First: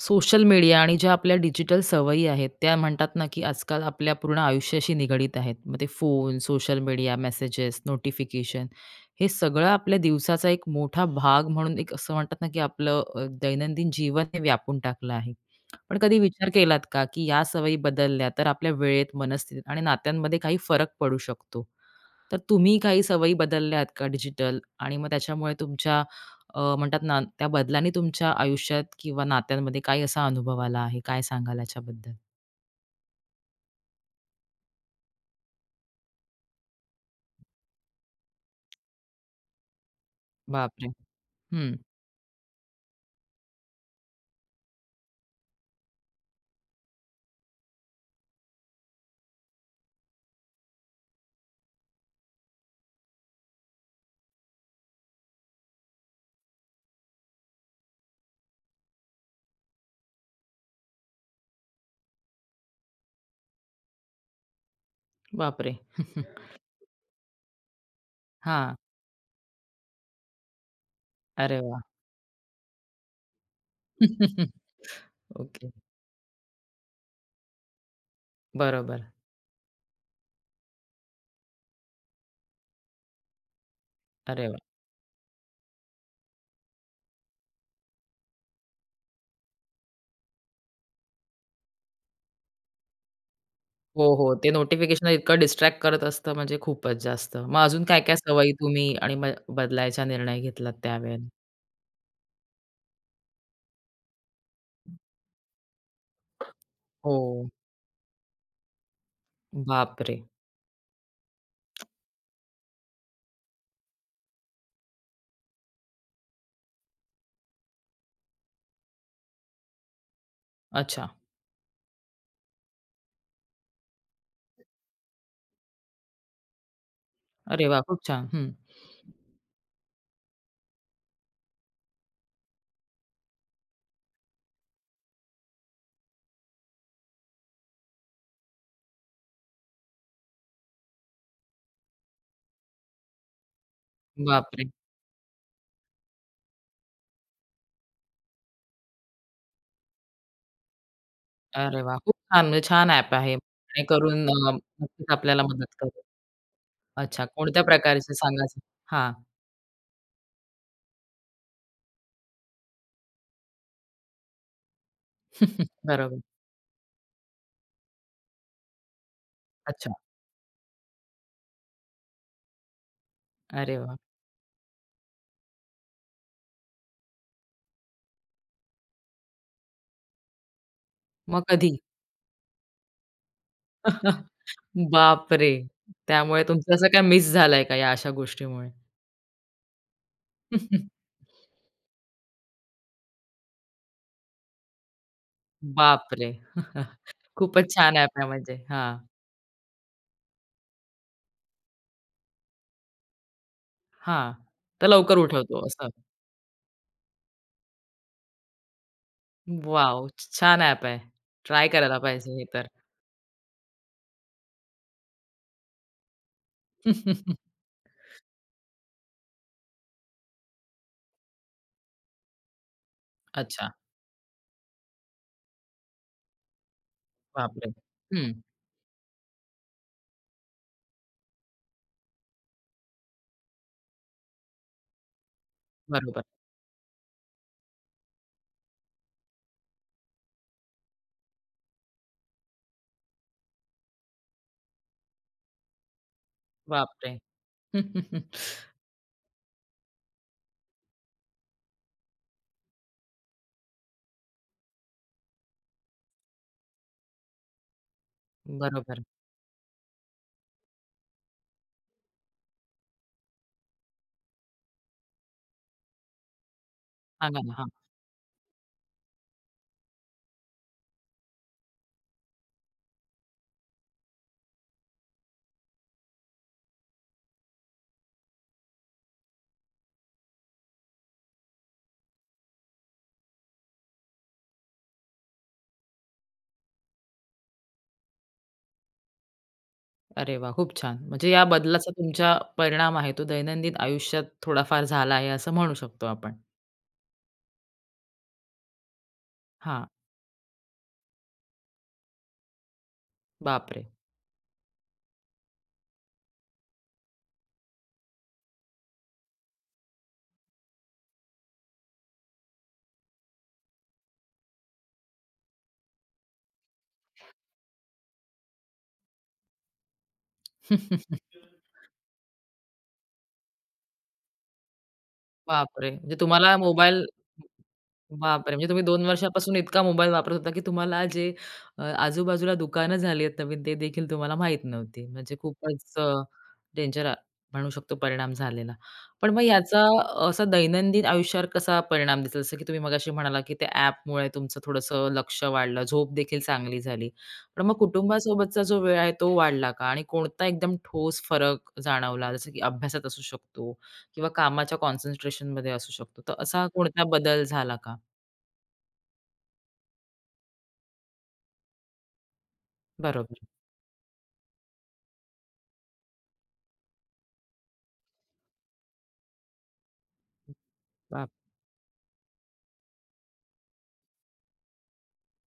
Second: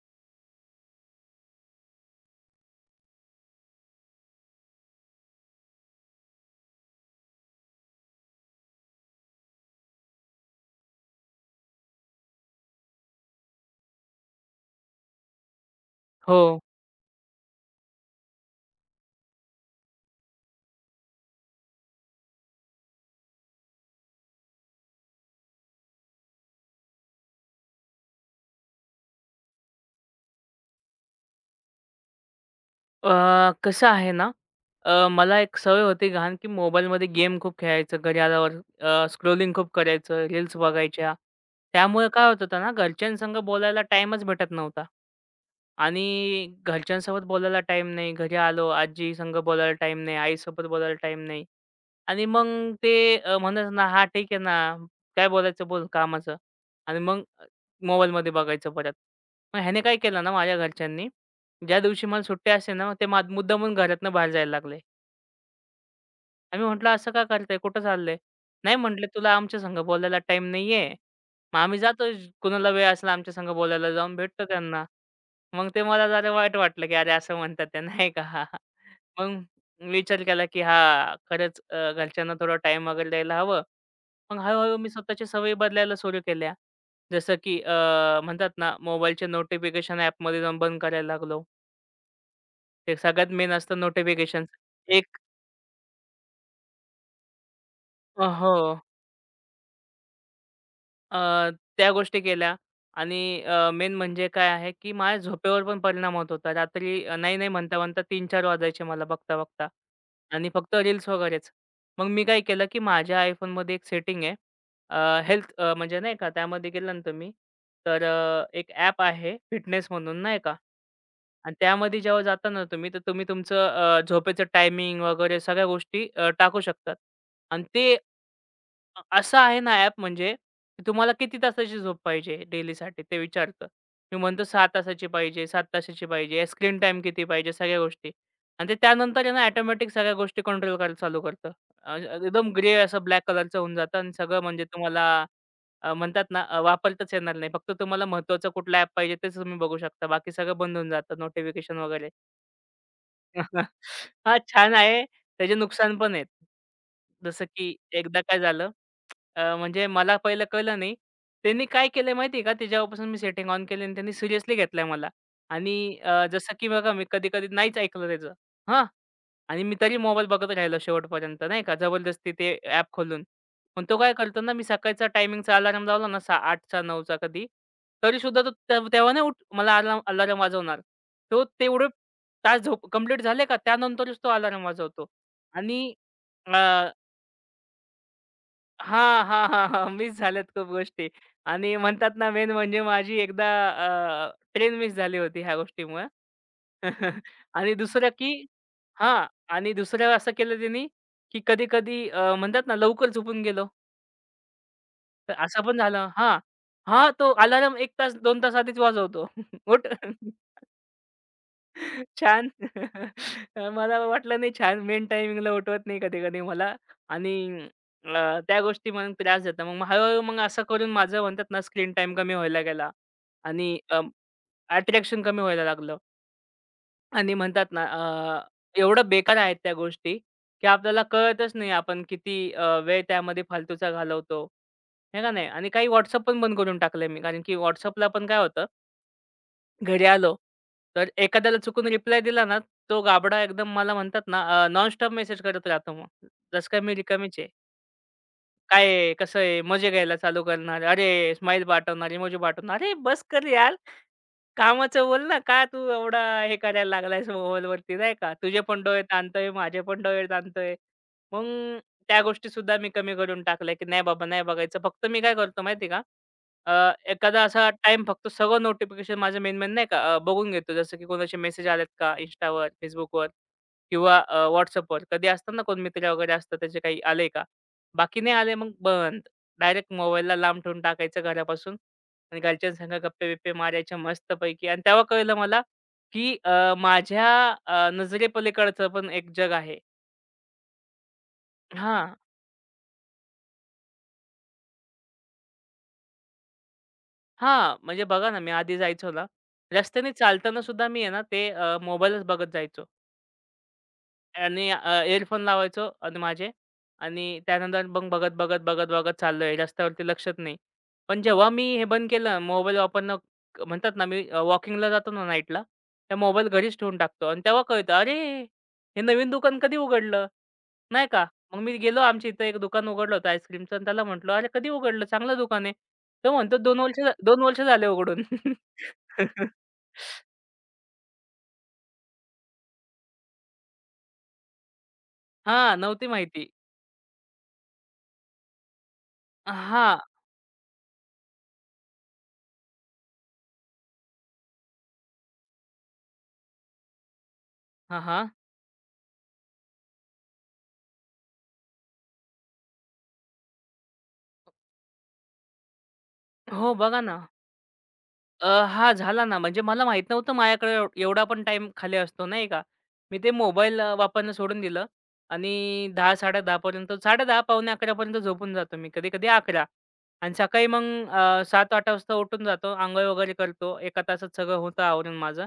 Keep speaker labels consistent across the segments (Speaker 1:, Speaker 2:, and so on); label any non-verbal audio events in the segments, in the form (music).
Speaker 1: Social media आणि ज्या आपल्या डिजिटल सवयी आहेत, त्या म्हणतात ना, की आजकाल आपल्या पूर्ण आयुष्याशी निगडीत आहेत. मग ते phone, social media, messages, notification हे सगळं आपल्या दिवसाचा एक मोठा भाग म्हणून एक असं म्हणतात ना, की आपलं दैनंदिन जीवन हे व्यापून टाकलं आहे. पण कधी विचार
Speaker 2: हो.
Speaker 1: केलात का, की या सवयी बदलल्या तर आपल्या वेळेत, मनस्थितीत आणि नात्यांमध्ये काही फरक पडू शकतो? तर तुम्ही काही सवयी बदलल्या आहेत का डिजिटल आणि मग त्याच्यामुळे तुमच्या म्हणतात ना त्या बदलांनी तुमच्या आयुष्यात किंवा नात्यांमध्ये काही असा अनुभव आला आहे? काय सांगाल याच्याबद्दल?
Speaker 2: अ, कसं आहे ना, मला एक सवय होती घाण, की मोबाईलमध्ये गेम खूप खेळायचं घरी आल्यावर. स्क्रोलिंग खूप करायचं, रील्स
Speaker 1: बापरे!
Speaker 2: बघायच्या.
Speaker 1: हं.
Speaker 2: त्यामुळे काय होत होतं ना, घरच्यांसंग बोलायला टाईमच भेटत नव्हता. आणि घरच्यांसोबत बोलायला टाईम नाही. घरी आलो, आजीसंग बोलायला टाईम नाही, आईसोबत बोलायला टाईम नाही. आणि मग ते म्हणायचं ना, "हां, ठीक आहे ना, काय बोलायचं बोल कामाचं." आणि मग मोबाईलमध्ये बघायचं परत. मग ह्याने काय केलं ना माझ्या घरच्यांनी ज्या दिवशी मला सुट्टी असते ना, ते मुद्दामून घरातनं बाहेर जायला लागले.
Speaker 1: बापरे! (laughs)
Speaker 2: आम्ही म्हटलं, "असं का करताय? कुठं चाललंय?"
Speaker 1: हां.
Speaker 2: "नाही," म्हटले, "तुला आमच्या संग बोलायला टाईम नाहीये." मग
Speaker 1: अरे
Speaker 2: आम्ही
Speaker 1: वा.
Speaker 2: जातो कुणाला वेळ असला आमच्या संग बोलायला जाऊन भेटतो
Speaker 1: (laughs)
Speaker 2: त्यांना. मग
Speaker 1: ओके.
Speaker 2: ते मला जरा वाईट वाटलं, की अरे असं म्हणतात ते नाही का? (laughs)
Speaker 1: बरोबर.
Speaker 2: मग विचार केला, की हां, खरंच घरच्यांना थोडा टाईम वगैरे द्यायला हवं. मग
Speaker 1: अरे वाह!
Speaker 2: हळू मी स्वतःच्या सवयी बदलायला सुरू केल्या. जसं की म्हणतात ना, मोबाईलचे नोटिफिकेशन ॲपमध्ये जाऊन बंद करायला लागलो. ते सगळ्यात मेन असतं
Speaker 1: हो, हो.
Speaker 2: नोटिफिकेशन्स.
Speaker 1: ते नोटिफिकेशन
Speaker 2: एक
Speaker 1: इतकं डिस्ट्रॅक्ट करत असतं म्हणजे खूपच जास्त. मग अजून काय काय सवयी
Speaker 2: हो.
Speaker 1: तुम्ही आणि मग बदलायचा निर्णय घेतलात त्यावेळेला?
Speaker 2: अ, त्या गोष्टी केल्या आणि मेन म्हणजे काय आहे, की माझ्या झोपेवर पण परिणाम होत होता. रात्री
Speaker 1: हो.
Speaker 2: नाही, नाही म्हणता-म्हणता 3-4 वाजायचे मला बघता-बघता
Speaker 1: बापरे!
Speaker 2: आणि फक्त रील्स वगैरेच. मग मी काय केलं, की माझ्या iPhoneमध्ये एक सेटिंग आहे. हेल्थ म्हणजे नाही का त्यामध्ये गेला ना तुम्ही, तर एक ॲप आहे फिटनेस म्हणून नाही का
Speaker 1: अच्छा.
Speaker 2: आणि त्यामध्ये जेव्हा जाता ना तुम्ही, तर तुम्ही तुमचं झोपेचं टायमिंग वगैरे सगळ्या गोष्टी टाकू शकतात आणि
Speaker 1: अरे वाह!
Speaker 2: ते
Speaker 1: खूप छान. हं.
Speaker 2: असं आहे ना ॲप म्हणजे, की तुम्हाला किती तासाची झोप पाहिजे डेलीसाठी ते विचारतं. मी म्हणतो 6 तासाची पाहिजे, 7 तासाची पाहिजे, स्क्रीन टाइम किती पाहिजे, सगळ्या गोष्टी. आणि ते त्यानंतर आहे ना ऑटोमॅटिक सगळ्या गोष्टी कंट्रोल करायला चालू करतं. एकदम ग्रे असं ब्लॅक कलरचं होऊन जातं आणि सगळं
Speaker 1: बापरे!
Speaker 2: म्हणजे तुम्हाला अ, म्हणतात ना अ, वापरताच येणार नाही. फक्त तुम्हाला महत्त्वाचं कुठला ॲप पाहिजे तेच तुम्ही बघू शकता. बाकी सगळं बंद होऊन जातं नोटिफिकेशन
Speaker 1: अरे वाह!
Speaker 2: वगैरे.
Speaker 1: खूप छान म्हणजे छान ॲप आहे.
Speaker 2: (laughs)
Speaker 1: जेणेकरून
Speaker 2: हां, छान आहे.
Speaker 1: नक्कीच आपल्याला
Speaker 2: त्याचे
Speaker 1: मदत
Speaker 2: नुकसान
Speaker 1: करेल.
Speaker 2: पण आहेत.
Speaker 1: अच्छा,
Speaker 2: जसं
Speaker 1: कोणत्या
Speaker 2: की
Speaker 1: प्रकारचे
Speaker 2: एकदा काय
Speaker 1: सांगा? जरा?
Speaker 2: झालं
Speaker 1: हां.
Speaker 2: म्हणजे मला पहिलं कळलं नाही. त्यांनी काय केलंय माहिती आहे का? ते मी सेटिंग ऑन केली आणि त्यांनी सिरियसली घेतलंय मला
Speaker 1: (laughs)
Speaker 2: आणि
Speaker 1: बरोबर.
Speaker 2: जसं की बघा मी कधी-कधी नाहीच ऐकलं त्याचं. हां. आणि मी
Speaker 1: अच्छा.
Speaker 2: तरी मोबाईल बघत राहिलो शेवटपर्यंत नाही का? जबरदस्ती ते ॲप खोलून.
Speaker 1: अरे
Speaker 2: पण
Speaker 1: वाह!
Speaker 2: तो काय करतो ना, मी सकाळचा टायमिंगचा अलार्म लावला ना, 6 8चा 9चा कधी, तरीसुद्धा तो तेव्हा तेव्हा नाही उठ मला अलार्म अलार्म वाजवणार.
Speaker 1: मग
Speaker 2: तो
Speaker 1: कधी?
Speaker 2: तेवढे तास झोप कंप्लीट झाले का त्यानंतरच तो
Speaker 1: (laughs)
Speaker 2: अलार्म वाजवतो
Speaker 1: बापरे!
Speaker 2: आणि
Speaker 1: त्यामुळे
Speaker 2: अ
Speaker 1: तुमचं असं काय मिस झालंय का या अशा गोष्टीमुळे?
Speaker 2: हां, हां, हां, हां. मिस झाल्यात खूप
Speaker 1: (laughs)
Speaker 2: गोष्टी आणि म्हणतात ना मेन म्हणजे माझी एकदा ट्रेन मिस झाली होती ह्या गोष्टीमुळं.
Speaker 1: बापरे!
Speaker 2: (laughs)
Speaker 1: खूपच
Speaker 2: आणि
Speaker 1: छान
Speaker 2: दुसरं
Speaker 1: ॲप आहे
Speaker 2: की
Speaker 1: म्हणजे. हां,
Speaker 2: हां. आणि दुसरं असं केलं त्यांनी की कधी-कधी म्हणतात ना लवकर झोपून गेलो.
Speaker 1: हां. तर लवकर
Speaker 2: तर असं
Speaker 1: उठवतो
Speaker 2: पण
Speaker 1: असं.
Speaker 2: झालं हां. हां, तो अलार्म 1 तास 2 तास आधीच वाजवतो. (laughs) उठ.
Speaker 1: वॉव! छान ॲप आहे. ट्राय करायला पाहिजे हे
Speaker 2: छान.
Speaker 1: तर.
Speaker 2: (laughs) मला वाटलं नाही छान. मेन टायमिंगला उठवत नाही कधी-कधी मला आणि
Speaker 1: (laughs)
Speaker 2: त्या गोष्टी मग त्रास देतात. मग हळू-हळू मग असं करून माझं म्हणतात ना स्क्रीन टाईम कमी व्हायला गेला
Speaker 1: अच्छा.
Speaker 2: आणि अट्रॅक्शन कमी व्हायला लागलं आणि म्हणतात
Speaker 1: बापरे!
Speaker 2: ना
Speaker 1: हं.
Speaker 2: एवढं बेकार आहेत त्या गोष्टी, की आपल्याला कळतच नाही आपण किती वेळ त्यामध्ये फालतूचा घालवतो. हे का नाही आणि काही
Speaker 1: बरोबर.
Speaker 2: WhatsApp पण बंद करून टाकलंय मी कारण की WhatsAppला पण काय होतं घरी आलो, तर एखाद्याला चुकून रिप्लाय दिला ना, तो गाबडा एकदम मला म्हणतात ना, नॉनस्टॉप मेसेज करत राहतो मग. जसं काय मी
Speaker 1: बापरे!
Speaker 2: रिकामीच
Speaker 1: (laughs)
Speaker 2: काय आहे? कसं आहे? मजे घ्यायला चालू करणार. अरे, स्माइल पाठवणार, इमोजी पाठवणार. अरे, बस कर यार. कामाचं बोल ना. का तू एवढा हे करायला लागलायस मोबाईलवरती नाही का? तुझे पण
Speaker 1: बरोबर.
Speaker 2: डोळे ताणतोय, माझे पण डोळे ताणतोय. मग त्या गोष्टीसुद्धा मी कमी करून टाकल्या, की नाही बाबा नाही बघायचं. फक्त मी काय करतो माहिती का?
Speaker 1: सांगा
Speaker 2: एखादा
Speaker 1: ना. हां.
Speaker 2: असा टाईम फक्त सगळं नोटिफिकेशन माझं मेन-मेन नाही का बघून घेतो. जसं की कोणाचे मेसेज आलेत का Instaवर, Facebookवर किंवा कधी असतात ना कोण मित्र वगैरे असतात त्याचे काही आले का? बाकी नाही आले मग बंद. डायरेक्ट मोबाईलला लांब ठेवून टाकायचं घरापासून आणि घरच्यांसंग गप्पे-बिप्पे मारायच्या मस्तपैकी आणि तेव्हा कळलं मला, की माझ्या नजरेपलीकडचं पण एक जग आहे.
Speaker 1: अरे वाह! खूप छान. म्हणजे या बदलाचा
Speaker 2: हां,
Speaker 1: तुमच्या परिणाम आहे तो दैनंदिन आयुष्यात थोडाफार झाला आहे असं म्हणू शकतो आपण.
Speaker 2: हां. म्हणजे बघा ना, मी आधी जायचो ना,
Speaker 1: हां.
Speaker 2: रस्त्याने चालताना सुद्धा मी आहे ना, ते मोबाईलच बघत जायचो.
Speaker 1: बापरे!
Speaker 2: आणि इयरफोन लावायचो आणि माझे आणि त्यानंतर मग बघत, बघत, बघत, बघत चाललोय. रस्त्यावरती लक्षात नाही. पण जेव्हा मी हे बंद केलं मोबाईल वापरणं म्हणतात ना, मी वॉकिंगला जातो ना नाईटला, तर मोबाईल घरीच ठेवून टाकतो आणि तेव्हा कळतं, "अरे! हे नवीन दुकान कधी उघडलं?" नाही का. मग
Speaker 1: (laughs)
Speaker 2: मी गेलो आमच्या इथं एक दुकान उघडलं होतं आईस्क्रीमचं आणि त्याला म्हटलं, "अरे कधी उघडलं? चांगलं दुकान आहे."
Speaker 1: बापरे! म्हणजे
Speaker 2: तो
Speaker 1: तुम्हाला
Speaker 2: म्हणतो, "2 वर्ष
Speaker 1: मोबाईल.
Speaker 2: 2 वर्ष झाले उघडून."
Speaker 1: बापरे! म्हणजे तुम्ही 2
Speaker 2: (laughs)
Speaker 1: वर्षापासून इतका मोबाईल वापरत होता, की तुम्हाला जे आजूबाजूला दुकानं झाली आहेत नवीन, ते देखील तुम्हाला माहीत नव्हती. म्हणजे
Speaker 2: हां,
Speaker 1: खूपच
Speaker 2: नव्हती माहिती.
Speaker 1: डेंजर म्हणू शकतो परिणाम झालेला. पण मग याचा
Speaker 2: हां.
Speaker 1: असा दैनंदिन आयुष्यावर कसा परिणाम दिसला? जसं की तुम्ही मगाशी म्हणाला, की त्या ॲपमुळे तुमचं थोडंसं लक्ष वाढलं, झोप देखील चांगली झाली. पण मग
Speaker 2: हां, हां.
Speaker 1: कुटुंबासोबतचा जो वेळ आहे तो वाढला का? आणि कोणता एकदम ठोस फरक जाणवला? जसं की अभ्यासात असू शकतो किंवा कामाच्या कॉन्सन्ट्रेशनमध्ये असू शकतो. तर असा
Speaker 2: हो, बघा
Speaker 1: कोणता
Speaker 2: ना.
Speaker 1: बदल झाला का?
Speaker 2: अ, हां, झाला ना. म्हणजे मला माहीत नव्हतं माझ्याकडे एवढा पण टाइम खाली असतो, नाही का. मी ते
Speaker 1: बरोबर.
Speaker 2: मोबाईल वापरणं सोडून दिलं आणि 10:00-10:30 पर्यंत 10:30 पावणे 11 पर्यंत झोपून जातो मी. कधी-कधी 11 आणि सकाळी मग
Speaker 1: बाप.
Speaker 2: 7-8 वाजता उठून जातो. अंघोळ वगैरे करतो. एका तासात सगळं होतं आवरून माझं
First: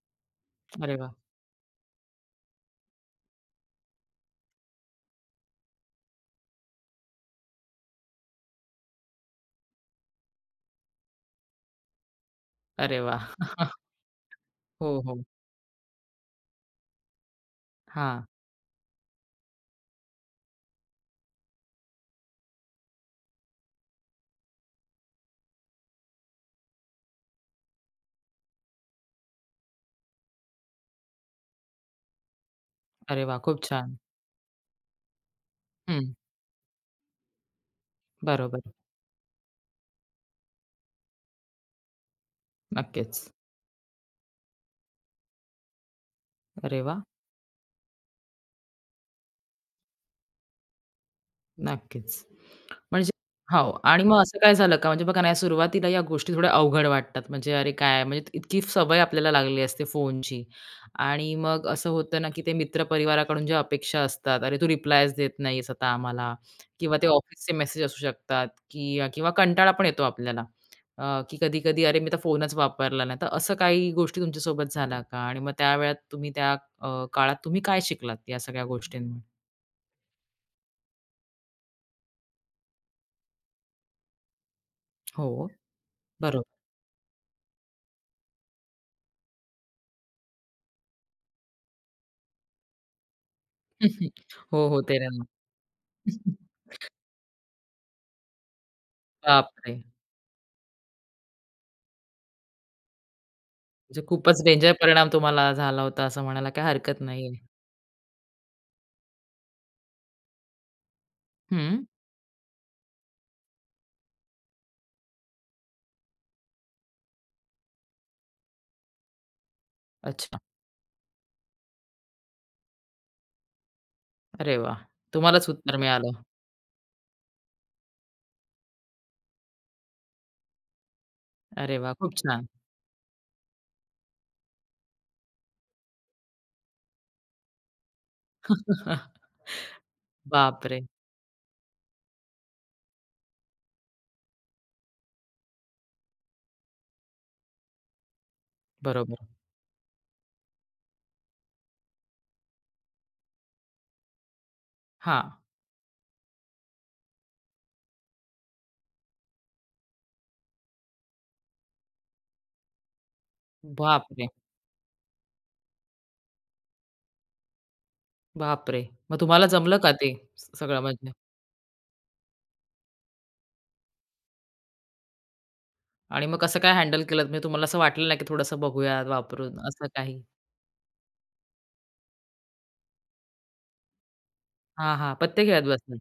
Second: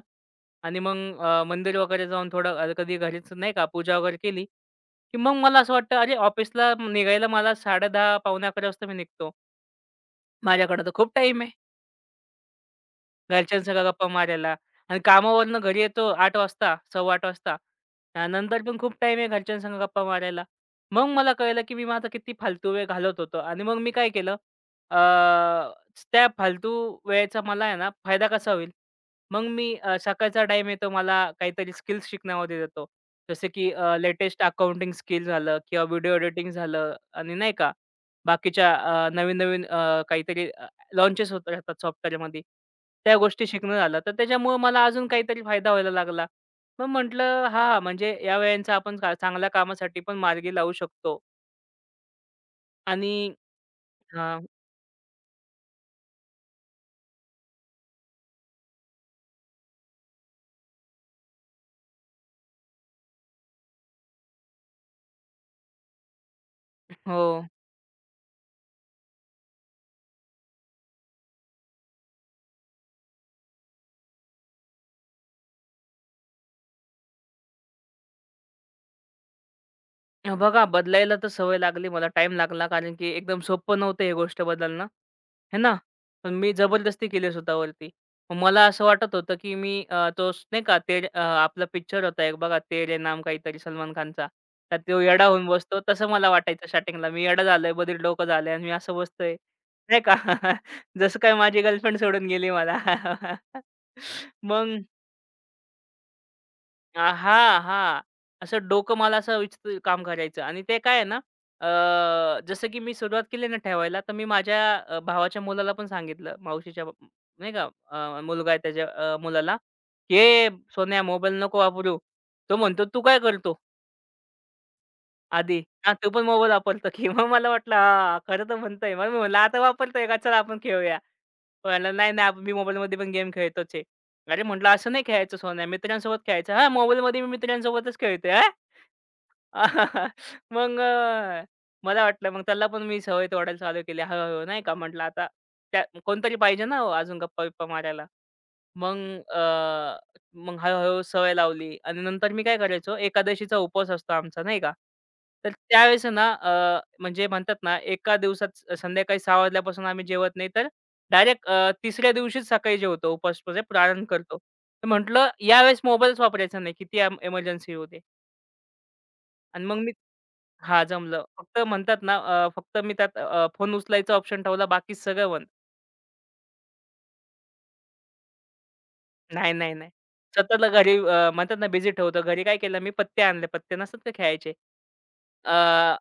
Speaker 2: आणि
Speaker 1: अरे वा.
Speaker 2: मग मंदिर वगैरे जाऊन थोडं कधी घरीच नाही का पूजा वगैरे केली, की मग मला असं वाटतं, अरे ऑफिसला निघायला मला 10:30 पावणे 11 वाजता मी निघतो. माझ्याकडे तर खूप टाईम आहे.
Speaker 1: अरे वा.
Speaker 2: घरच्यांसंग
Speaker 1: (laughs)
Speaker 2: गप्पा मारायला
Speaker 1: हो,
Speaker 2: आणि
Speaker 1: हो.
Speaker 2: कामावरनं घरी येतो 8:00 वाजता, 8:15 वाजता.
Speaker 1: हां.
Speaker 2: त्यानंतर पण खूप टाईम आहे घरच्यांसंग गप्पा मारायला. मग मला कळलं, की मी माझा किती फालतू वेळ घालवत होतो आणि मग मी काय केलं अ, त्या फालतू वेळेचा मला आहे ना फायदा कसा होईल? मग मी सकाळचा टाईम येतो मला काहीतरी स्किल्स शिकण्यामध्ये देतो.
Speaker 1: अरे वा,
Speaker 2: जसे
Speaker 1: खूप
Speaker 2: की
Speaker 1: छान.
Speaker 2: लेटेस्ट अकाउंटिंग स्किल झालं किंवा
Speaker 1: हं.
Speaker 2: व्हिडिओ एडिटिंग झालं आणि नाही का
Speaker 1: बरोबर.
Speaker 2: बाकीच्या नवीन-नवीन काहीतरी लॉन्चेस होत राहतात सॉफ्टवेअरमध्ये. त्या
Speaker 1: नक्कीच.
Speaker 2: गोष्टी शिकणं झालं. तर त्याच्यामुळे मला अजून काहीतरी फायदा व्हायला लागला.
Speaker 1: अरे
Speaker 2: मग
Speaker 1: वा.
Speaker 2: म्हटलं हां, म्हणजे या वेळेचा आपण चांगल्या कामासाठी पण मार्गी लावू शकतो
Speaker 1: नक्कीच. म्हणजे
Speaker 2: आणि
Speaker 1: हो आणि मग असं
Speaker 2: हां.
Speaker 1: काय झालं का? म्हणजे बघा ना, या सुरुवातीला या गोष्टी थोड्या अवघड वाटतात. म्हणजे अरे काय, म्हणजे इतकी सवय आपल्याला लागलेली असते फोनची आणि मग असं होतं ना, की ते मित्रपरिवाराकडून ज्या अपेक्षा असतात, "अरे, तू रिप्लायच देत नाहीस आता आम्हाला" किंवा ते
Speaker 2: हो.
Speaker 1: ऑफिसचे मेसेज असू शकतात की किंवा कंटाळा पण येतो आपल्याला की कधी-कधी, "अरे, मी तर फोनच वापरला नाही." तर असं काही गोष्टी तुमच्यासोबत झाल्या का? आणि मग त्या वेळात तुम्ही त्या काळात तुम्ही काय शिकलात या सगळ्या गोष्टींमधून?
Speaker 2: बघा बदलायला तर सवय लागली मला टाइम लागला कारण की एकदम सोपं नव्हतं हे गोष्ट बदलणं,
Speaker 1: हो,
Speaker 2: है ना? पण
Speaker 1: बरोबर.
Speaker 2: मी जबरदस्ती केली स्वतःवरती. मग मला असं वाटत होतं, की मी तो नाही का ते आपला पिक्चर होता एक बघा तेरे नाम काहीतरी सलमान
Speaker 1: (laughs)
Speaker 2: खानचा.
Speaker 1: हो,
Speaker 2: त्यात
Speaker 1: हो. ते
Speaker 2: तो
Speaker 1: ना.
Speaker 2: येडा होऊन बसतो तसं मला वाटायचं स्टार्टिंगला. मी येडा झालोय, बधीर डोकं झालंय आणि मी असं बसतोय,
Speaker 1: बापरे!
Speaker 2: नाही का? (laughs) जसं काय माझी गर्लफ्रेंड सोडून गेली मला. (laughs)
Speaker 1: म्हणजे खूपच डेंजर
Speaker 2: मग
Speaker 1: परिणाम तुम्हाला झाला होता असं म्हणायला काही हरकत नाहीये.
Speaker 2: हां, हां. असं डोकं मला असं विचित्र काम करायचं आणि ते काय आहे ना,
Speaker 1: हं.
Speaker 2: जसं की मी सुरुवात केली ना ठेवायला, तर मी माझ्या भावाच्या मुलाला पण सांगितलं, नाही का मुलगा आहे त्याच्या मुलाला,
Speaker 1: अच्छा.
Speaker 2: की सोन्या मोबाईल नको वापरू." तो म्हणतो, "तू काय करतो
Speaker 1: अरे वाह! तुम्हालाच
Speaker 2: आधी?
Speaker 1: उत्तर
Speaker 2: हां, तू
Speaker 1: मिळालं.
Speaker 2: पण मोबाईल वापरतो (laughs) की?" मग मला वाटलं हां, खरं तर म्हणतोय. मग मी म्हणलं, "आता वापरतोय का? चला आपण खेळूया." तो
Speaker 1: अरे
Speaker 2: म्हणाला,
Speaker 1: वाह!
Speaker 2: "नाही,
Speaker 1: खूप
Speaker 2: नाही
Speaker 1: छान.
Speaker 2: मी मोबाईलमध्ये पण गेम खेळतोच आहे." अरे म्हटलं, "असं नाही खेळायचं सोन्या, मित्रांसोबत खेळायचं." "हां, मोबाईलमध्ये मी मित्रांसोबतच खेळतोय."
Speaker 1: (laughs)
Speaker 2: (laughs) मग
Speaker 1: बापरे!
Speaker 2: मला वाटलं मग त्याला पण मी सवय तोडायला चालू केली हळू-हळू नाही का. म्हटलं आता त्या कोणतरी पाहिजे ना हो अजून गप्पा-बिप्पा मारायला. मग
Speaker 1: बरोबर.
Speaker 2: अ, मग हळू सवय लावली आणि नंतर मी काय करायचो एकादशीचा उपवास असतो आमचा नाही का.
Speaker 1: हां.
Speaker 2: तर त्यावेळेस ना म्हणजे म्हणतात ना एका दिवसात संध्याकाळी 6:00 वाजल्यापासून आम्ही जेवत नाही तर डायरेक्ट तिसऱ्या दिवशीच सकाळी जेवतो उपवास म्हणजे प्रारंभ
Speaker 1: बापरे!
Speaker 2: करतो. तर म्हटलं यावेळेस मोबाईलच वापरायचा नाही किती एमर्जन्सी येऊ
Speaker 1: बापरे! मग तुम्हाला
Speaker 2: आणि
Speaker 1: जमलं
Speaker 2: मग
Speaker 1: का
Speaker 2: मी
Speaker 1: ते सगळं
Speaker 2: हां,
Speaker 1: म्हणजे?
Speaker 2: जमलं. फक्त म्हणतात ना फक्त मी त्यात फोन उचलायचा ऑप्शन ठेवला. बाकी सगळं बंद.
Speaker 1: आणि मग कसं काय हँडल केलत? म्हणजे तुम्हाला असं वाटलं नाही की थोडंसं बघूयात,
Speaker 2: नाही,
Speaker 1: वापरून
Speaker 2: नाही,
Speaker 1: असं
Speaker 2: नाही.
Speaker 1: काही?
Speaker 2: स्वतःला घरी म्हणतात ना बिझी ठेवतो. घरी काय केलं मी पत्ते आणले. पत्ते नसतात का खेळायचे?
Speaker 1: हां, हां. पत्ते खेळत बसलात.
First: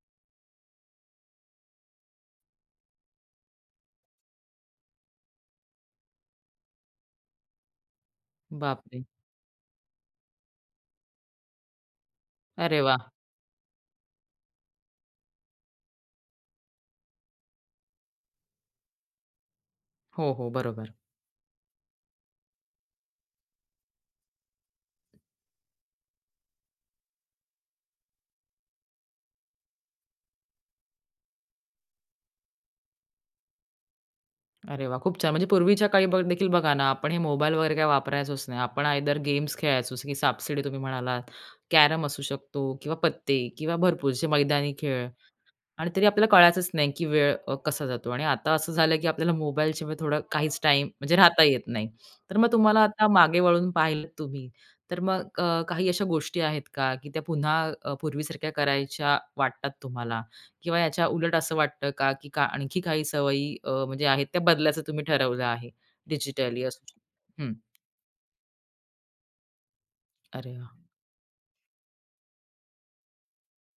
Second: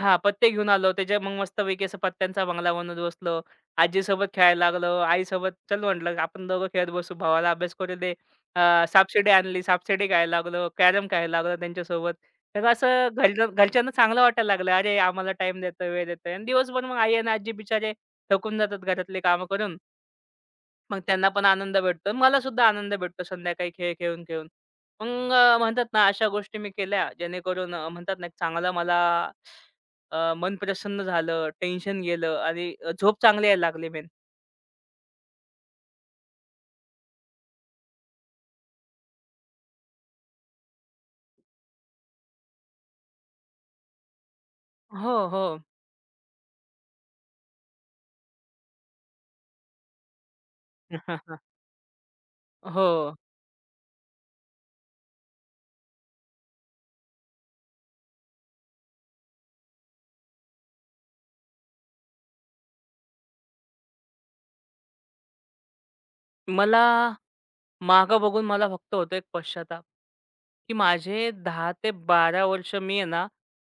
Speaker 2: हां, पत्ते घेऊन आलो. त्याच्या मग मस्तपैकी असं पत्त्यांचा बंगला बनवत बसलो. आजीसोबत खेळायला लागलो. आईसोबत चल म्हटलं आपण दोघं खेळत बसू. भावाला अभ्यास करू दे.
Speaker 1: बापरे!
Speaker 2: सापशिडी आणली. सापशिडी खेळायला लागलो. कॅरम खेळायला लागलो त्यांच्यासोबत. तर
Speaker 1: अरे वाह!
Speaker 2: असं घरच्या घरच्यांना चांगलं वाटायला लागलं. अरे, आम्हाला टाईम देतोय, वेळ देतोय आणि दिवसभर मग आई आणि आजी बिचारे थकून जातात घरातले कामं करून.
Speaker 1: हो, हो. बरोबर.
Speaker 2: मग त्यांना पण आनंद भेटतो. मला सुद्धा आनंद भेटतो संध्याकाळी खेळ खेळून, खेळून. मग म्हणतात ना अशा गोष्टी मी केल्या जेणेकरून म्हणतात ना, एक चांगला मला मन प्रसन्न झालं, टेन्शन गेलं आणि झोप चांगली यायला लागली मेन.
Speaker 1: अरे वा, खूप छान. म्हणजे पूर्वीच्या काळी बघ देखील बघा ना, आपण हे मोबाईल वगैरे काही वापरायचोच नाही. आपण आयदर गेम्स खेळायचो, जसं की सापशिडी तुम्ही म्हणालात, कॅरम असू शकतो किंवा पत्ते किंवा भरपूर जे मैदानी खेळ.
Speaker 2: हो, हो.
Speaker 1: आणि तरी आपल्याला कळायचंच नाही, की वेळ कसा जातो आणि आता असं झालं, की आपल्याला मोबाईलशिवाय थोडा काहीच टाईम म्हणजे राहता
Speaker 2: (laughs)
Speaker 1: येत नाही. तर मग तुम्हाला
Speaker 2: हो.
Speaker 1: आता मागे वळून पाहिलत तुम्ही, तर मग काही अशा गोष्टी आहेत का, की त्या पुन्हा पूर्वीसारख्या करायच्या वाटतात तुम्हाला? किंवा याच्या उलट असं वाटतं का, की का आणखी काही सवयी म्हणजे आहेत त्या बदलायचं तुम्ही ठरवलं आहे. डिजिटली
Speaker 2: मला
Speaker 1: असू शक- हं.
Speaker 2: मागं बघून मला फक्त होतो एक पश्चाताप,
Speaker 1: अरे वाह!
Speaker 2: की माझे 10 ते 12 वर्ष मी आहे ना,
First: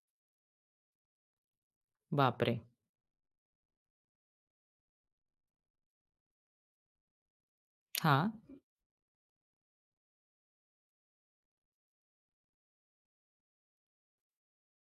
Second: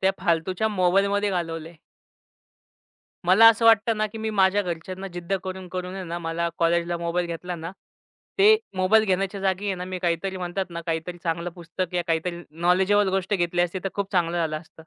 Speaker 2: त्या फालतूच्या मोबाईलमध्ये घालवले.
Speaker 1: बापरे!
Speaker 2: मला असं वाटतं ना, की मी माझ्या घरच्यांना जिद्द करून, करून आहे ना, मला कॉलेजला मोबाईल घेतला ना,
Speaker 1: हां.
Speaker 2: ते मोबाईल घेण्याच्या जागी आहे ना, मी काहीतरी म्हणतात ना, काहीतरी चांगलं पुस्तक या काहीतरी नॉलेजेबल गोष्ट घेतली असती, तर खूप चांगलं झालं असतं.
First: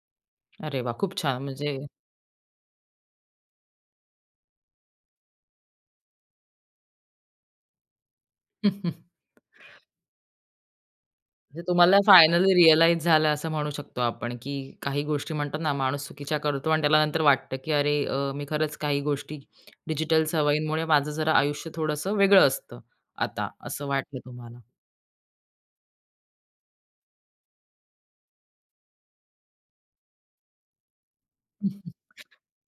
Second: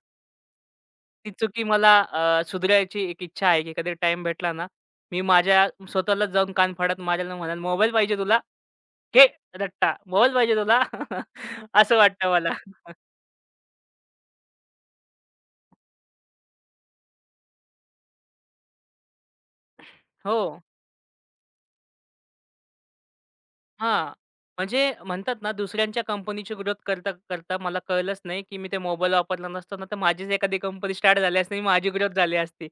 Speaker 1: अरे वाह! खूप
Speaker 2: ती
Speaker 1: छान
Speaker 2: चुकी
Speaker 1: म्हणजे.
Speaker 2: मला सुधारायची एक इच्छा आहे, की कधी टाईम भेटला ना, मी माझ्या स्वतःलाच जाऊन कान फाडत माझ्याला म्हणाल, "मोबाईल पाहिजे तुला?
Speaker 1: (laughs)
Speaker 2: घे रट्टा. मोबाईल पाहिजे तुला?" (laughs)
Speaker 1: म्हणजे तुम्हाला
Speaker 2: असं वाटतं मला.
Speaker 1: फायनली रिअलाईज झालं असं म्हणू शकतो आपण, की काही गोष्टी म्हणतात ना, माणूस चुकीच्या करतो आणि त्याला नंतर वाटतं, की "अरे, मी खरंच काही गोष्टी डिजिटल
Speaker 2: हो.
Speaker 1: सवयींमुळे माझं जरा आयुष्य थोडंसं वेगळं असतं आता," असं
Speaker 2: हां.
Speaker 1: वाटलं तुम्हाला.
Speaker 2: म्हणजे म्हणतात ना, दुसऱ्यांच्या कंपनीची ग्रोथ करता, करता मला कळलंच नाही, की मी ते मोबाईल वापरला नसतो ना, तर माझीच एखादी कंपनी स्टार्ट झाली असती माझी
Speaker 1: (laughs)
Speaker 2: ग्रोथ झाली असती.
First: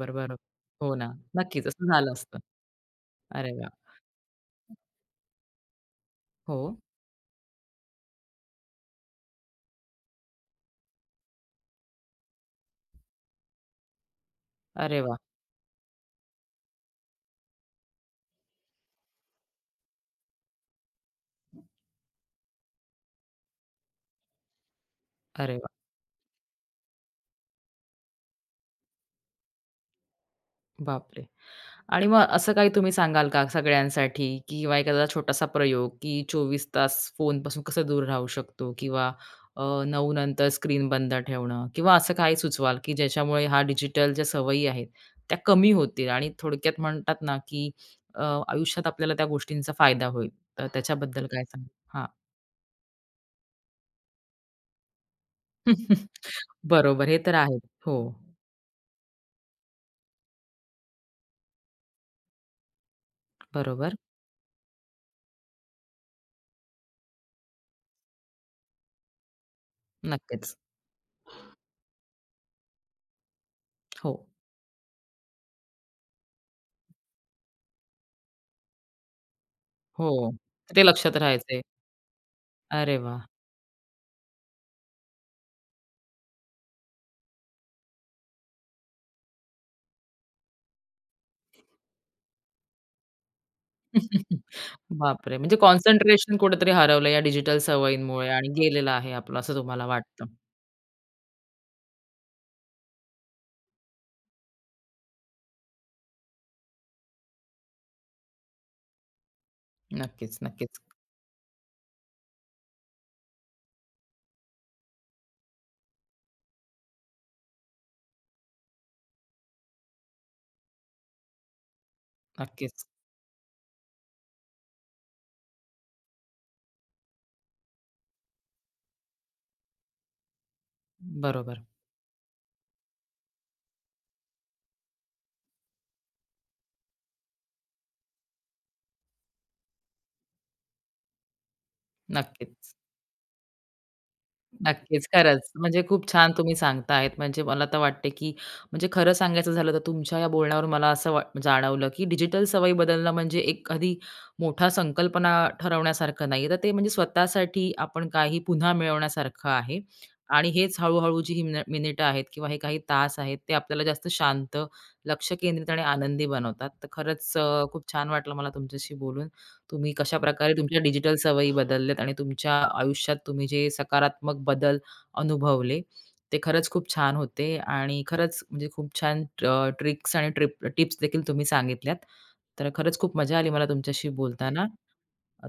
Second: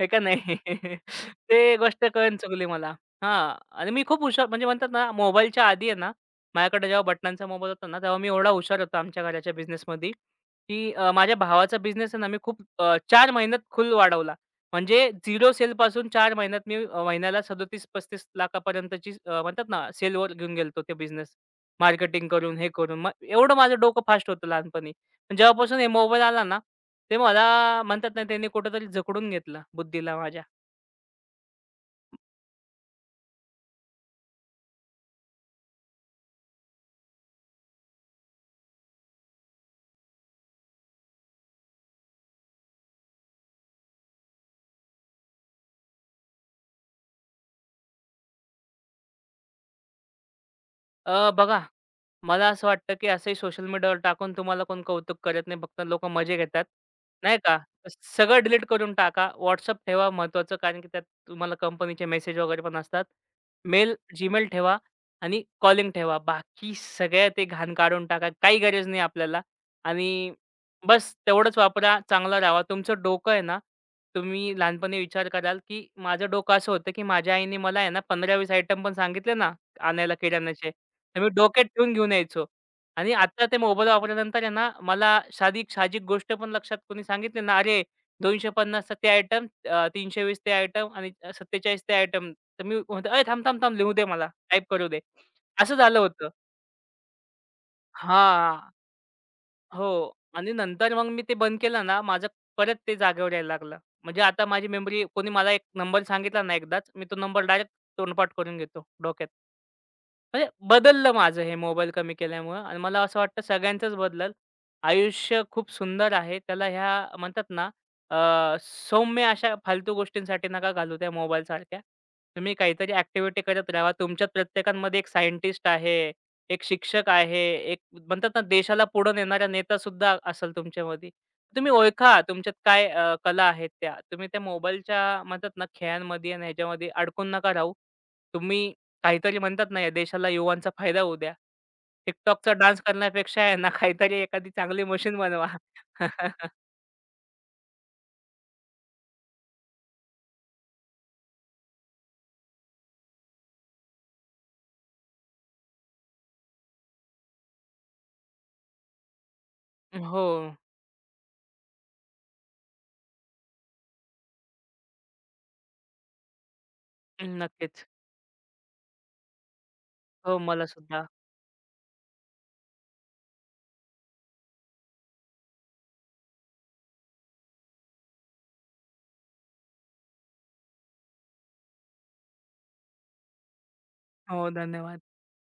Speaker 2: आहे का
Speaker 1: बरोबर.
Speaker 2: नाही?
Speaker 1: हो
Speaker 2: (laughs)
Speaker 1: ना. नक्कीच
Speaker 2: ते
Speaker 1: असं
Speaker 2: गोष्ट
Speaker 1: झालं
Speaker 2: कळून
Speaker 1: असतं.
Speaker 2: चुकली मला.
Speaker 1: अरे
Speaker 2: हां.
Speaker 1: वाह!
Speaker 2: आणि मी खूप हुशार म्हणजे म्हणतात ना, मोबाईलच्या आधी आहे ना,
Speaker 1: हो.
Speaker 2: माझ्याकडे जेव्हा बटणांचा मोबाईल होता ना, तेव्हा मी एवढा हुशार होतो आमच्या घराच्या बिझनेसमध्ये, की माझ्या भावाचा बिझनेस आहे ना, मी खूप 4 महिन्यात खूल वाढवला.
Speaker 1: अरे
Speaker 2: म्हणजे
Speaker 1: वाह!
Speaker 2: झिरो सेलपासून 4 महिन्यात मी महिन्याला 37-35 लाखापर्यंतची म्हणतात ना सेलवर घेऊन गेलो तो बिझनेस. मार्केटिंग करून, हे करून. मग एवढं माझं डोकं फास्ट होतं लहानपणी. पण
Speaker 1: अरे वाह!
Speaker 2: जेव्हापासून हे मोबाईल आला ना, ते मला म्हणतात ना त्यांनी कुठेतरी जखडून घेतलं बुद्धीला माझ्या.
Speaker 1: बापरे! आणि मग असं काही तुम्ही सांगाल का सगळ्यांसाठी की किंवा एखादा छोटासा प्रयोग, की 24 तास फोनपासून कसं दूर राहू शकतो किंवा 9 नंतर स्क्रीन बंद ठेवणं किंवा असं काही सुचवाल, की ज्याच्यामुळे ह्या डिजिटल ज्या सवयी आहेत, त्या कमी होतील आणि थोडक्यात म्हणतात ना, की अ, आयुष्यात आपल्याला त्या गोष्टींचा फायदा होईल. तर त्याच्याबद्दल काय
Speaker 2: बघा,
Speaker 1: सांगाल? हां.
Speaker 2: मला असं वाटतं, की असंही सोशल मीडियावर टाकून तुम्हाला कोण कौतुक करत नाही. फक्त लोकं मजे
Speaker 1: (laughs)
Speaker 2: घेतात,
Speaker 1: बरोबर. हे तर
Speaker 2: नाही का?
Speaker 1: आहेत.
Speaker 2: तर
Speaker 1: हो.
Speaker 2: सगळं डिलीट करून टाका. WhatsApp ठेवा महत्त्वाचं, कारण की त्यात तुम्हाला कंपनीचे मेसेज वगैरे पण असतात.
Speaker 1: बरोबर.
Speaker 2: मेल, जीमेल ठेवा आणि कॉलिंग ठेवा. बाकी सगळ्या ते घाण काढून टाका. काही गरज नाही आपल्याला आणि
Speaker 1: नक्कीच.
Speaker 2: बस तेवढंच वापरा, चांगला राहावा. तुमचं डोकं आहे ना,
Speaker 1: हो.
Speaker 2: तुम्ही लहानपणी विचार कराल, की माझं डोकं असं होतं, की माझ्या आईने मला आहे ना 15-20 आयटम पण सांगितले ना आणायला
Speaker 1: हो.
Speaker 2: किराण्याचे.
Speaker 1: ते लक्षात
Speaker 2: तर मी
Speaker 1: राहायचंय.
Speaker 2: डोक्यात ठेवून घेऊन यायचो.
Speaker 1: अरे
Speaker 2: आणि
Speaker 1: वाह!
Speaker 2: आता ते मोबाईल वापरल्यानंतर आहे ना, मला साधिक साहजिक गोष्ट पण लक्षात कोणी सांगितली ना, "अरे 250चा ते आयटम, 320 ते आयटम आणि 47 ते आयटम." तर मी म्हणतो, "अय थांब, थांब, थांब लिहू दे मला,
Speaker 1: (laughs)
Speaker 2: टाइप करू दे."
Speaker 1: बापरे! म्हणजे
Speaker 2: असं झालं होतं.
Speaker 1: कॉन्सन्ट्रेशन कुठेतरी हरवलं या डिजिटल सवयींमुळे आणि
Speaker 2: हां.
Speaker 1: गेलेलं आहे आपलं असं तुम्हाला
Speaker 2: हो.
Speaker 1: वाटतं.
Speaker 2: आणि नंतर मग मी ते बंद केलं ना, माझं परत ते जागेवर यायला लागलं. म्हणजे आता माझी मेमरी कोणी मला एक नंबर सांगितला ना एकदाच, मी तो नंबर डायरेक्ट तोंडपाठ करून घेतो डोक्यात.
Speaker 1: नक्कीच,
Speaker 2: म्हणजे
Speaker 1: नक्कीच,
Speaker 2: बदललं माझं हे मोबाईल कमी केल्यामुळं आणि मला असं वाटतं सगळ्यांचंच बदलल. आयुष्य खूप सुंदर आहे. त्याला ह्या म्हणतात ना सौम्य अशा फालतू गोष्टींसाठी नका घालू त्या मोबाईलसारख्या. तुम्ही
Speaker 1: नक्कीच.
Speaker 2: काहीतरी ॲक्टिव्हिटी करत राहावा. तुमच्यात प्रत्येकामध्ये एक सायंटिस्ट आहे, एक शिक्षक आहे, एक म्हणतात ना देशाला पुढे नेणारा नेतासुद्धा असेल तुमच्यामध्ये.
Speaker 1: बरोबर.
Speaker 2: तुम्ही ओळखा तुमच्यात काय कला आहेत त्या. तुम्ही त्या मोबाईलच्या म्हणतात ना खेळांमध्ये आणि ह्याच्यामध्ये अडकून नका राहू. तुम्ही काहीतरी म्हणतात ना, या देशाला युवांचा फायदा होऊ द्या. TikTokचा
Speaker 1: नक्कीच.
Speaker 2: डान्स करण्यापेक्षा आहे ना, काहीतरी एखादी चांगली
Speaker 1: नक्कीच,
Speaker 2: मशीन बनवा.
Speaker 1: खरंच. म्हणजे खूप छान
Speaker 2: (laughs)
Speaker 1: तुम्ही सांगताहेत. म्हणजे मला तर वाटते, की म्हणजे खरं सांगायचं झालं तर तुमच्या या बोलण्यावरून मला असं जाणवलं, की डिजिटल सवयी बदलणं म्हणजे एखादी मोठा संकल्पना ठरवण्यासारखं नाहीये. तर ते म्हणजे स्वतःसाठी आपण काही पुन्हा मिळवण्यासारखं आहे.
Speaker 2: हो,
Speaker 1: आणि हेच हळू जी ही मिनिटं आहेत किंवा हे काही तास आहेत, ते आपल्याला जास्त शांत, लक्ष केंद्रित आणि आनंदी बनवतात. तर खरंच खूप
Speaker 2: नक्कीच.
Speaker 1: छान वाटलं मला तुमच्याशी बोलून. तुम्ही कशा
Speaker 2: हो,
Speaker 1: प्रकारे
Speaker 2: मला
Speaker 1: तुमच्या
Speaker 2: सुद्धा.
Speaker 1: डिजिटल सवयी बदलल्यात आणि तुमच्या आयुष्यात तुम्ही जे सकारात्मक बदल अनुभवले, ते खरंच खूप छान होते आणि खरंच म्हणजे खूप छान ट्रिक्स आणि टिप्स देखील तुम्ही सांगितल्यात. तर खरंच खूप मजा आली मला तुमच्याशी
Speaker 2: हो,
Speaker 1: बोलताना.
Speaker 2: धन्यवाद.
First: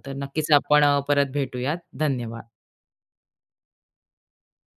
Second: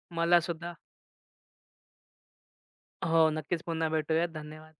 Speaker 1: तर
Speaker 2: मला
Speaker 1: नक्कीच
Speaker 2: सुद्धा.
Speaker 1: आपण परत भेटूयात. धन्यवाद.
Speaker 2: हो, नक्कीच पुन्हा भेटूयात. धन्यवाद.